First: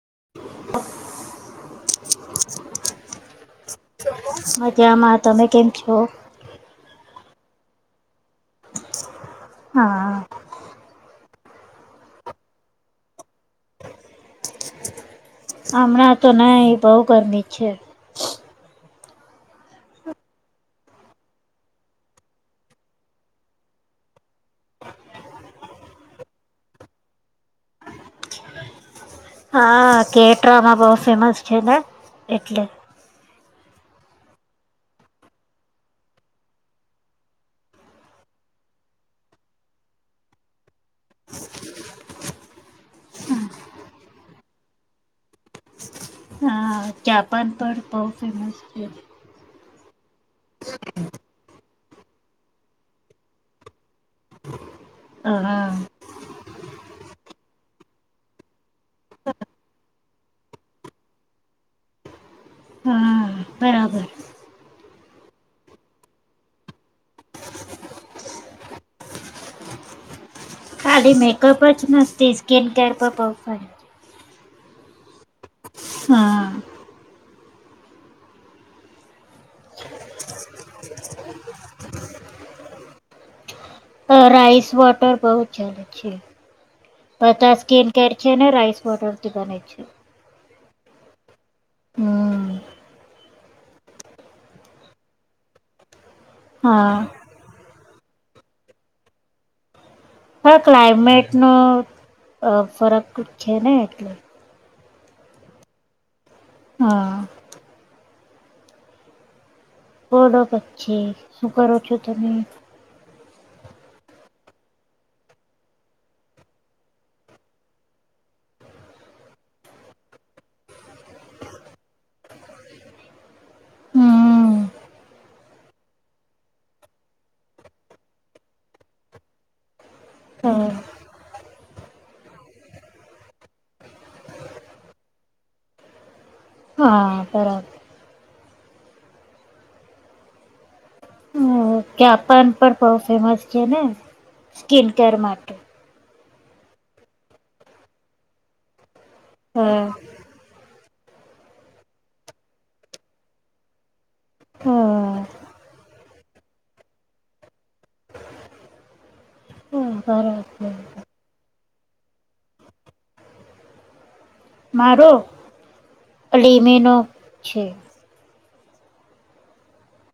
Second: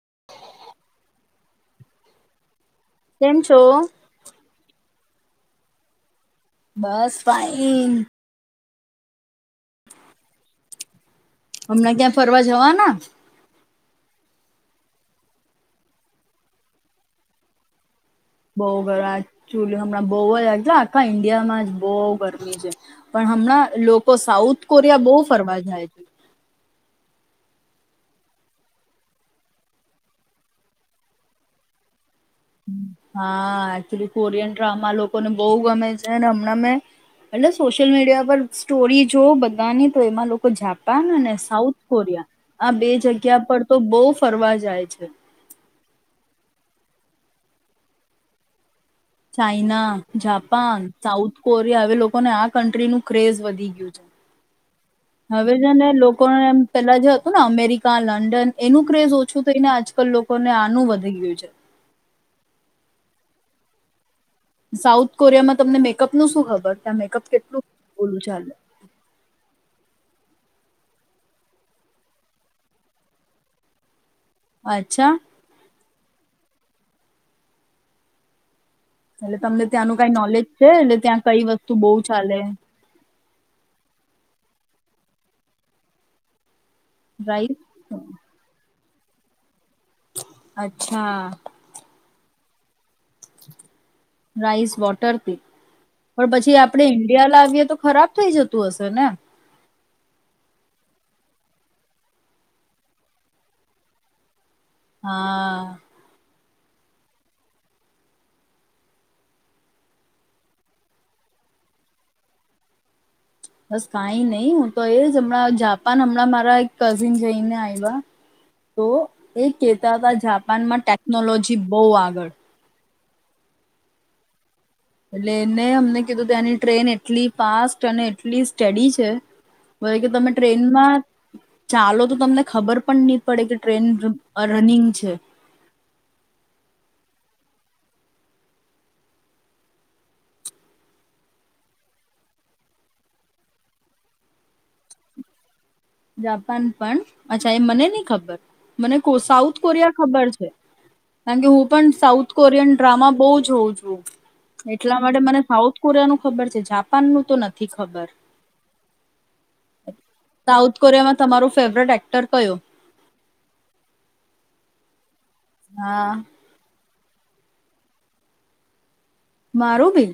[inaudible] [unintelligible] કેમ છો? જામાં તમે કેમ છો? બસ ફાઈન. હા. હમણાં ક્યાં ફરવા જવાના? હમણાં તો નહીં બહુ ગરમી જ છે. બહુ ગર એક્ચ્યુલી હમણાં બઉ જ આખા ઈન્ડિયામાં જ બહુ ગરમી છે પણ હમણાં લોકો સાઉથ કોરિયા બહુ ફરવા જાય છે. હા કેટરામાં બહુ ફેમસ છે ને. એટલે. હા એક્ચ્યુલી કોરિયન ડ્રામા લોકોને બહુ ગમે છે. ને હમણાં મેં એટલે સોશિયલ મીડિયા પર સ્ટોરી જોઉં બધાની તો એમાં લોકો જાપાન અને સાઉથ કોરિયા આ બે જગ્યા પર તો બહુ ફરવા જાય છે. હા જાપાન પણ બહુ ફેમસ છે China, Japan, South Korea હવે લોકોને આ કન્ટ્રીનું ક્રેઝ વધી ગયું છે. હવે હા છે ને લોકોને એમ પેલા જે હતું ને અમેરિકા, લંડન એનું ક્રેઝ ઓછું થઈને આજકલ લોકોને આનું વધી ગયું છે. હા બરાબર. સાઉથ કોરિયામાં તમને મેકઅપ નું શું ખબર ત્યાં મેકઅપ કેટલું ઓલું ચાલે? ખાલી મેકઅપ જ મસ્તી સ્કીન કેર પર પ્રોપર. અચ્છા. હા. એટલે તમને ત્યાંનું કાઈ નોલેજ છે એટલે ત્યાં કંઇ વસ્તુ બહુ ચાલે? અ રાઈસ વોટર બહુ ચાલે છે. રાઈસ બધાં સ્કીન કેર છે ને રાઈસ કોટરથી બને જ્ અચ્છા. હમ રાઈસ વોટર પી પણ પછી આપડે હા ઈન્ડિયા લાવીએ તો ખરાબ. થઈ જતું હશે ને? હહ ક્લાઈમેટ નો અ ફરક છે ને એટલે હા. હહ બોલો પછી શું કરો છો તમે? બસ કઈ નહી હું તો એ જ હમણાં જાપાન હમણાં મારા એક કઝિન જઈને આવ્યા તો એ કેતા હતા જાપાનમાં ટેકનોલોજી બહુ આગળ. હમ્મ. એટલે એને અમને કીધું ત્યાંની ટ્રેન એટલી ફાસ્ટ અને એટલી સ્ટડી છે કે તમે હા ટ્રેનમાં ચાલો તો તમને ખબર પણ નહી પડે કે ટ્રેન રનિંગ છે. હા બરાબર જાપાન પણ બહ ફેમસ છે ને સ્કીિન કેર માટે જાપાન પણ અચ્છા એ મને નહીં ખબર મને સાઉથ હા. કોરિયા ખબર છે. કારણ કે હું પણ સાઉથ કોરિયન ડ્રામા બહુ જોઉં છું એટલા હા માટે મને સાઉથ કોરિયાનું ખબર છે જાપાન નું તો નથી ખબર. બરાબર સાઉથ કોરિયામાં તમારું ફેવરેટ એક્ટર કયો. મારો. હા અલીમી ન. છે. મારું બી.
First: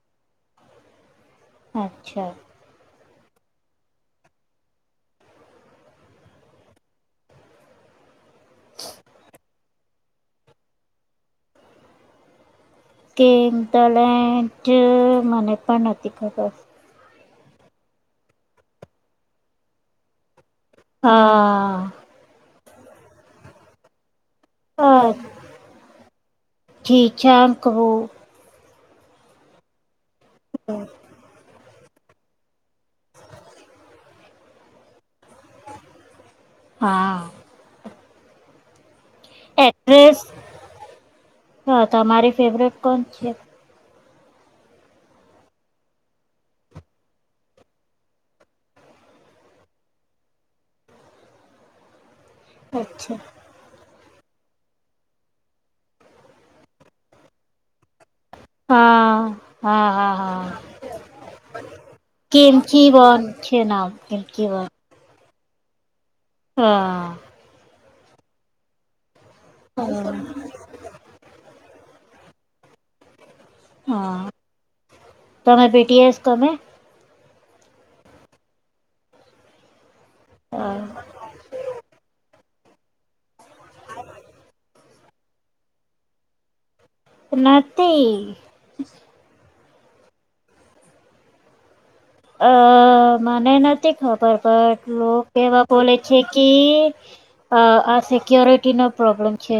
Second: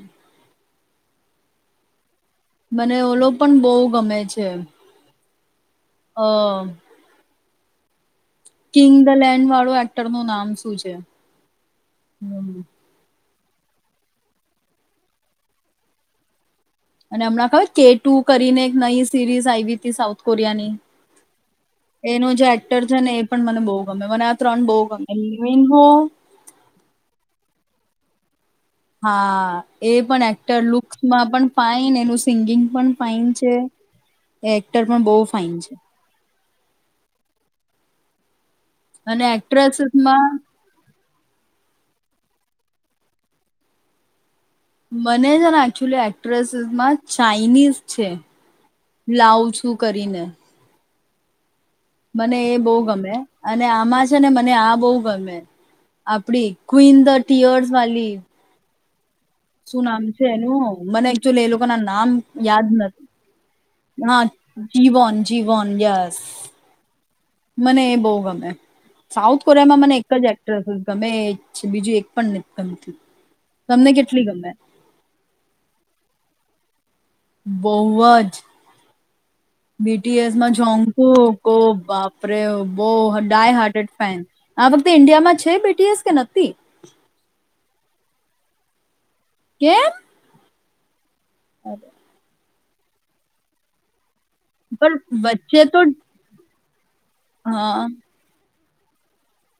અચ્છા. મને ઓલો પણ બહુ ગમે છે. હા. કિંગ ધ લેન વાળો એક્ટર નું નામ શું છે હ. સ્કેંગ ધલેન્ટ મને પણ નથી ખબર. અને હમણાં ખબર કે ટુ કરીને એક નવી સિરીઝ આવી હતી સાઉથ કોરિયા ની. હા. છે ને પણ મને બહુ ગમે મને ત્રણ બહુ અ ગમે હો. જીચાંકવું હા. એ પણ એક્ટર લુક્સમાં પણ. ફાઇન એનું સિંગિંગ પણ ફાઇન છે એક્ટર પણ બહુ ફાઇન છે. હા. અને એક્ટ્રેસીસ માં. હા તમારી ફેવરેટ કોણ છે? મને છે ને એકચુલી એક્ટ્રેસીસમાં ચાાઈનીઝ છે. લ્લાઉસું કરીને. મને એ બહુ ગમે અચ્છા અને આમાં જ. ને મને આ બહુ ગમે આપડી ક્વિન ધ ટીયર્સ વાલી. હા. શું હા નામ હા છે હા એનું? મને એકચુલી એ લોકોના નામ યાદ કિમકી નથી. વન છે નામ હા કિમકી વન જીવન. જીવન, યસ હા મને એ બહુ ગમે સાઉથ કોરિયામાં મને એક જ એક્ટ્રેસ ગમે બીજું [unintelligible] તમને કેટ [inaudible] તમને બીટીએશ ગમે? બૌવ જ બીટીએસમાં જોન્કુ [unintelligible] આપડે બો ડાય હાર્ટેડ ફેન. આવખતે ઈન્ડિયામાં છે બેટીએસ કે નથી? નથી. કેમ? [inaudible] અ મને નથી ખબર. બટ પણ લોકો કેવા વચ્ચે તો બોલે છે કે [unintelligible] અ હા આ સિક્યોરિટી કિનો પ્રોબ્લેમ છે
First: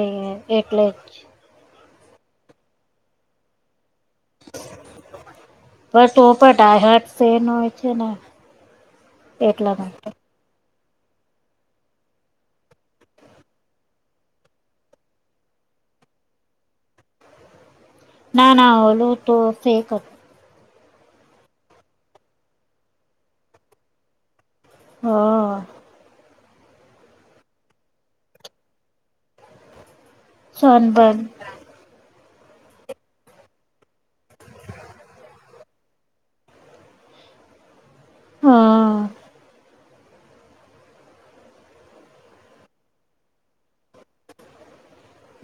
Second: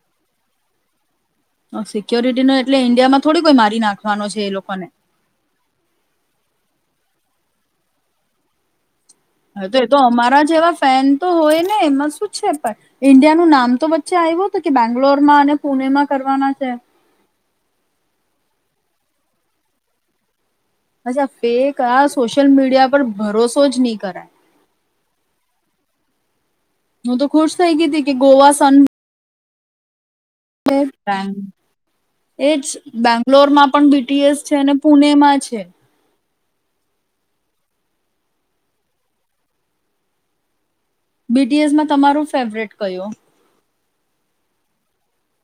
એટલે જ. સિક્યોરિટીનો એટલે ઈન્ડિયામાં થોડી કોઈ મારી નાખ [unintelligible] તેનો એ છેને. હા, એ તો એતો અમારા જેવા ફેન તો હોય, ને એમાં શું છે, પણ ઈન્ડિયાનું નામ તો વચ્ચે આવ્યું હતું, કે બેંગ્લોરમાં અને પુણેમાં કરવાના છે. ના, ના ઓલુ, તો ફેક હતું. અચ્છા ફેક, આ સોશિયલ મીડિયા પર ભરોસો જ નહી, કરાએ. હા. હું, તો ખુશ થઇ ગય હતી, કે ગોવા સન સુનબુરણ. એજ બેંગ્લોરમાં, પણ બીટીએસ છે, અને પુણેમાં છે. હા. બીટીએસમાં, તમારું ફેવરેટ કયો?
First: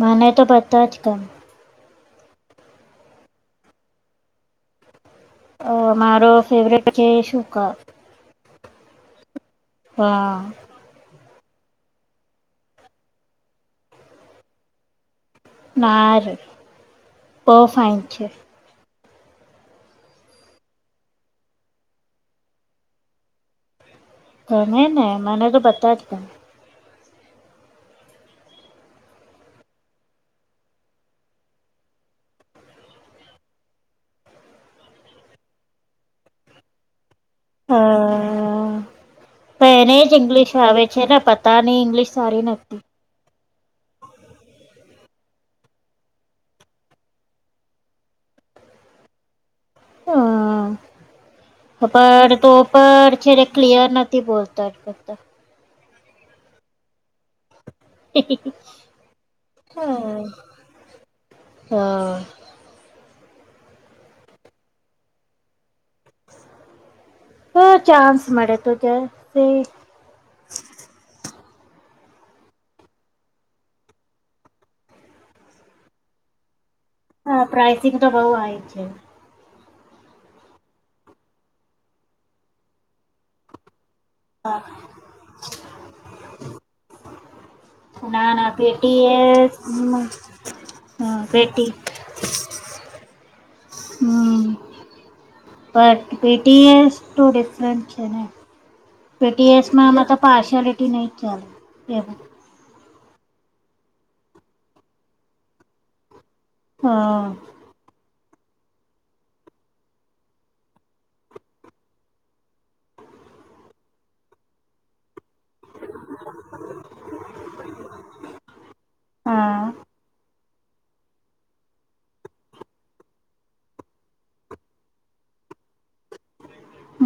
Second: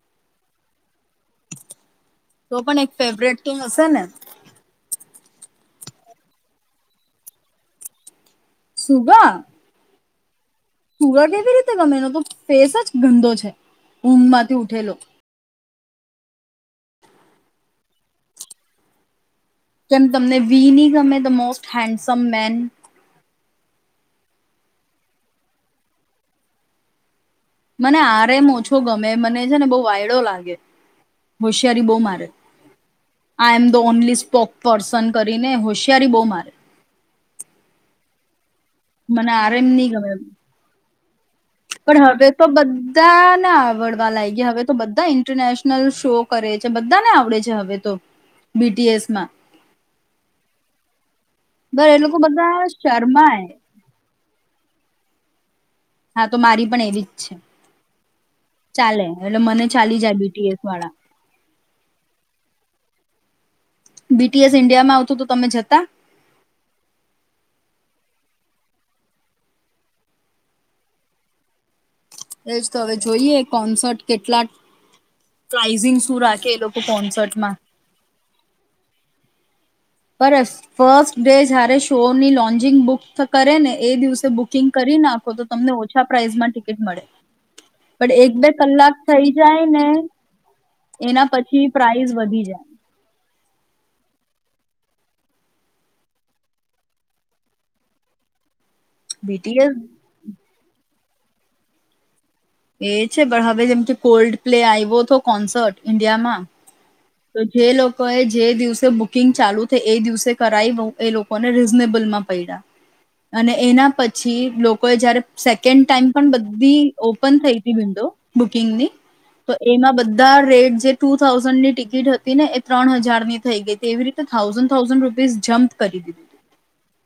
મને, તો બધા જ [unintelligible] તો પણ એક ફેવરેટ તો હશે ને. અ મારો ફેવરેટ છે શું કવ? સુભા હા. પૂરા કેવી રીતે ગમેલો તો ફેસ જ ગંદો છે. ઊંઘ માંથી ઉઠેલો. નારે બવફાઈન છે. કેમ તમને વીની ગમે ધ મોસ્ટ હેન્ડસમ મેન. હમે ને મને તો બધાજ ગમે ને. મને આરેમ ઓછો ગમે મને છે ને બહુ વાયડો લાગે હોશિયારી બહુ મારે I am the only spoke person કરીને હોશિયારી બહુ મારે. હા. મને આરએમ ની મને ગમે ઇંગ્લિશ ફાવે. ચરાપત પણ હવે તો બધા આવડવા લાગ હવે તો બધા ઇન્ટરનેશનલ શો કરે છે બધાને આવડે છે હવે તો બીટીએસમાં. હમ બર એ લોકો પણ તો બધા પણ છે શર્માય ક્લિયર નથી બોલતા ઉતાર કરતા. હા તો મારી પણ એવી. ચાલે એટલે મને ચાલી જાય બીટીએસ વાળા. હા બીટીએસ ઇન્ડિયામાં આવતું તો તમે જતા તો ચાન્સ મળે તો જશે. એજ તો હવે જોઈએ કોન્સર્ટ કેટલા પ્રઝિંગ શું રાખે એ લોકો. હા કોન્સર્ટમાં પ્રઇસિંગ તો બહુ હાય છે. બ ફસ્ટ ડે જારે શો ની લોન્ચિંગ શરૂ કરે ને. એ દિવસે બુકિંગ કરી નાખો તો તમને ઓછા પ્રાઇસમાં ટિકિટ મળે પણ એક ના બે ના કલાક પેટી એ થઈ જાય ને હમ, હા, એના પછી પેટી પ્રાઈસ વધી જાય. હમ બ પીટીએ તો ડિફરન્ટ છે ને. બીટીએસ પીટીએસમાં તો પા. ફટી નઈટ ચાલ રેબ. એ છે પણ હવે જેમ કે કોલ્ડ પ્લે આવ્યો હતો કોન્સર્ટ ઈન્ડિયામાં. હા તો જે લોકો એ. જે દિવસે બુકિંગ ચાલુ થઈ એ દિવસે કરાવી એ લોકોને રીઝનેબલ માં પૈડ્યા અને એના પછી લોકોએ જારે. સેકન્ડ ટાઈમ પણ બધી ઓપન થઈ ત વિન્ડો બુકિંગની તો હા એમાં બધા. રેટ જે ટુ થાઉઝન્ડ ની ટિક. ટ હતી ને એ ત્રણ હજાર ની થઈ ગઈ હતી એવી રીતે થાઉઝન્ડ થાઉઝન્ડ રૂપીસ જમ્પ કરી દીધી.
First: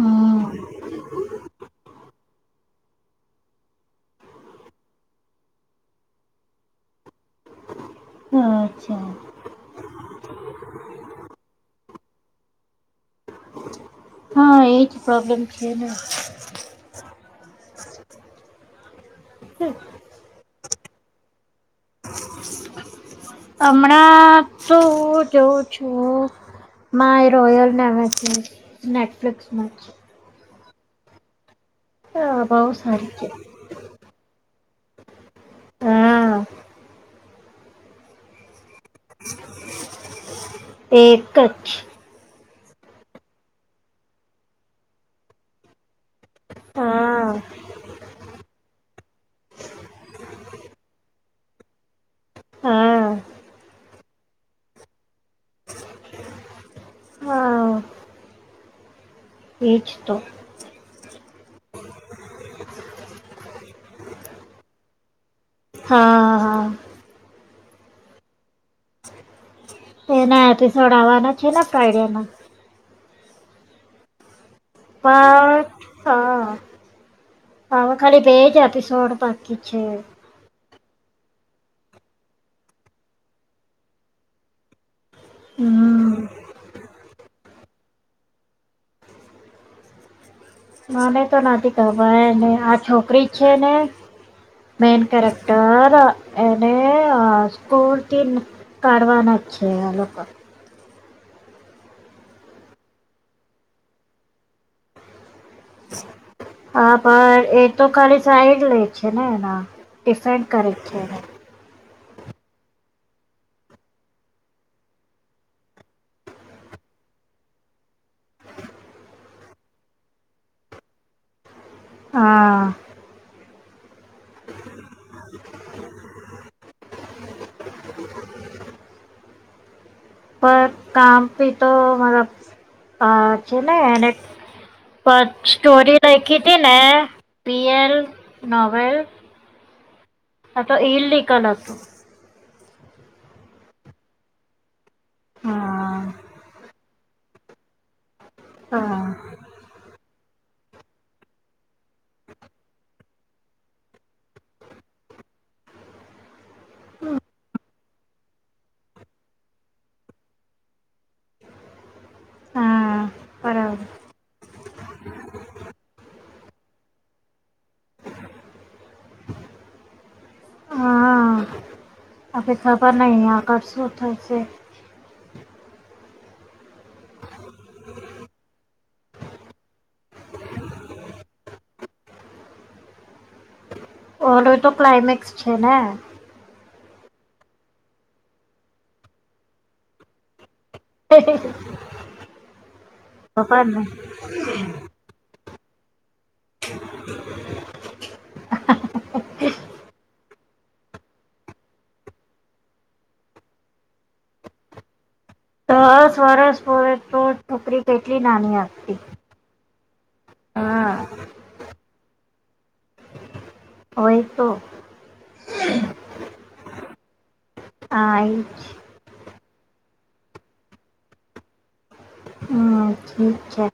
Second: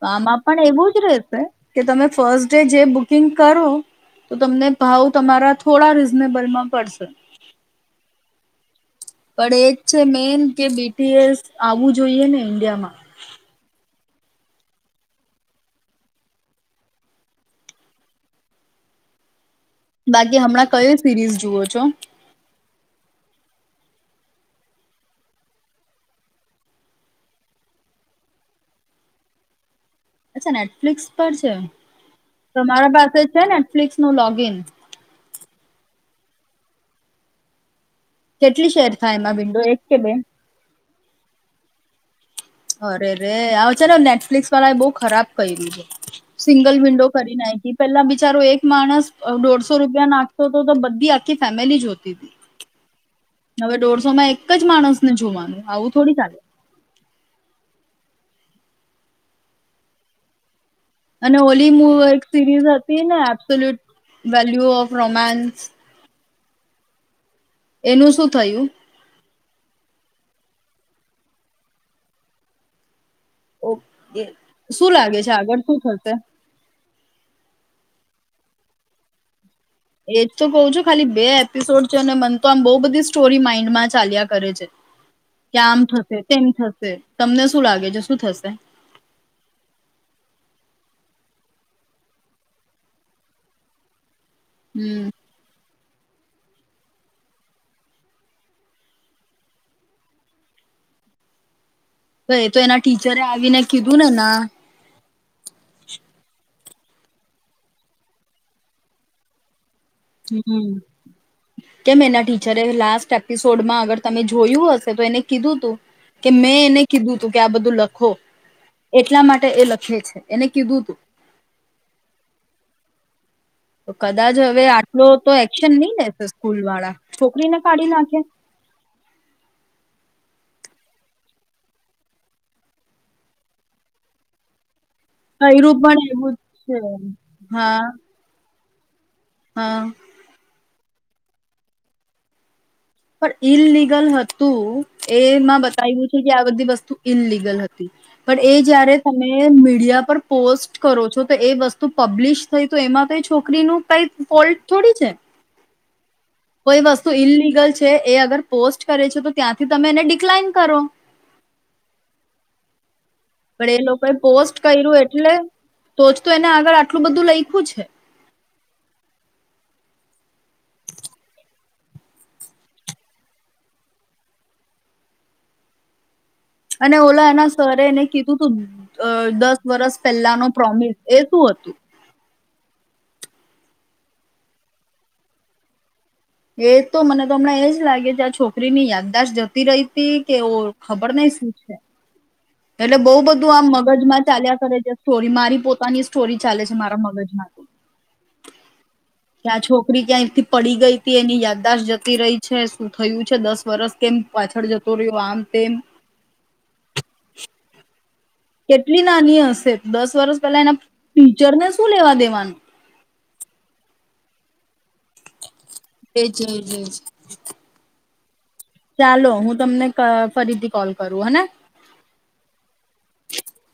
તો આમાં પણ એવું જ રેશે કે તમે. ફર્સ્ટ ડે જે બુકિંગ કરો તો તમને ભાવ તમારા થોડા રીઝનેબલમાં પડશે. અચ્છા. પણ એજ છે મેન કે બીટીએસ આવવું જોઈએ ને ઈન્ડિયામાં. હા એ જ પ્રોબ્લેમ છે ને. હમ. બાકી હમણાં કયો સિરીઝ જુવો છો. હમણાં તો જોઉં છું મા એ રોયલ નેવે નેટફ્લિક્સમાં. અચ્છા નેટફ્લિક્સ પર છે. હા તો બહુ મારા સારી પાસે છે નેટફ્લિકસ નું લોગ ઇન. હા કેટલી શેર થાય એમાં બિડો એક કે બે. એક જ. અરે રે આવ છે નેટફ્લિક્સ વાળા એ બહુ ખરાબ કર્યું છે. સિંગલ વિન્ડો હા કરી નાખી પેલા બિચારો એક માણસ. દોઢસો રૂપિયા નાખતો તો બધી આખી ફેમિલી જ જોતી હતી. હા. હવે દોઢસો માં એક જ માણસને જોવાનું આવું થોડી થાય. હા. ઈચ તો. અને ઓલી મવ સિરીઝ હતી ને એબસોલ્યુટ વેલ્યુ ઓફ રોમાન્સ. હા હા. હમ. એનું શું થયું. એના એપિસોડ આવવાના છે ફાઈડિયા ના. ઓ એ. બા હા. ખાલી બેેજ એપીસોડ. એજ તો કઉ છું. ખાલી બે એપિસોડ છે અને મન તો આમ બહ બધી સ્ટોરી માઈન્ડ માં ચાલ્યા કરે છે. કે આમ થશે હમ, તેમમ થશે. તમને શું લાગે છે શું થશે. મને તો નથી ખબરને આ છોકરી છે ને. મેન હમ કરેક્ટર. સર એને સ્કોરથી કાઢવાના છે આ લોકો. હ એ તો એના ટીચરે આવીને કીધું ને ના. હા પણ એ તો ખાલી સાઈ જ લે છે ને એના. ડિફેન્ડ કરે છે. કેમ એના ટીચરે લાસ્ટ એપિસોડમાં અગર તમે જોયું હશે તો એને કીધું તું કે મેં એને કીધું તું કે આ બધું લખો એટલા માટે એ લખે છે એને કીધું તું. હા. તો કદાચ હવે આટલો તો એક્શન નહી લેશે સ્કૂલ વાળા છોકરીને કાઢી નાખે. પણ કામ પી તો મતલબ આ છે ને એને. પર કર્યું સ્ટોરી પણ એવું લેખી હતી ને જ છે હા પીએલ. નોવેલ. હા. આ તો ઇનલીગલ ના તો. પણ ઈલિગલ હતું. એમાં હા બતાવ્યું છે કે આ બધી વસ્તુ. ઇલિગલ હતી. પણ એ જયારે હા તમે મીડિયા પર. પોસ્ટ કરો છો તો એ વસ્તુ પબ્લિશ થઈ તો એમાં તો છોકરીનું કઈ ફોલ્ટ થોડી છે. કોઈ વસ્તુ ઇલીગલ એ અગર પોસ્ટ કરે છે, તો ત્યાંથી તમે એને ડિકલાઈન કરો. હા પણ બરાબર એ લોકોએ પોસ્ટ કર્યું એટલે તો તો એને આગળ આટલું બધું લઈખ્યું છે. હા અભી ખબર નહીં આ કર શું થશે. અને ઓલા એના સરે એને કીધું તું દસ વર્સ પહેલા ન પ્રોમિસ એ શું હતું. ઓરો તો ક્લાઇમેક્સ છે ને. એ તો મને તો હમણાં એજ લાગે કે આ છોકરી ની યાદદાશત જતી રહી હતી કે ઓ ખબર ન શું છે. એટલે બઉુ બધું ખબર આમ નહીં મગજ માં ચાલ્યા કરે છે સ્ટોરી બીમારી પોતાની સોરી ચાલે છે મારા મગજમાંથી ત્યા છોકરી ક્યાંથી પડી ગઈ હતી એની યાદદાશત જતી રહી છે શું થયું છે દસ વરષ કેમ પાછળ જતો રહ્યો. આમ તેમ દસ વરસ પોવે તો છોકરી કેટલી નાની હતી કેટલી નાની હશે. દસ વર્ષ પેલા એના હા ટીચરને શું લેવા દેવાનું હોય તો [inaudible] એ જય જ હમ [inaudible] ચાલો હું તમને ફરીથી કોલ કરું હેને. હ ઠીક છે.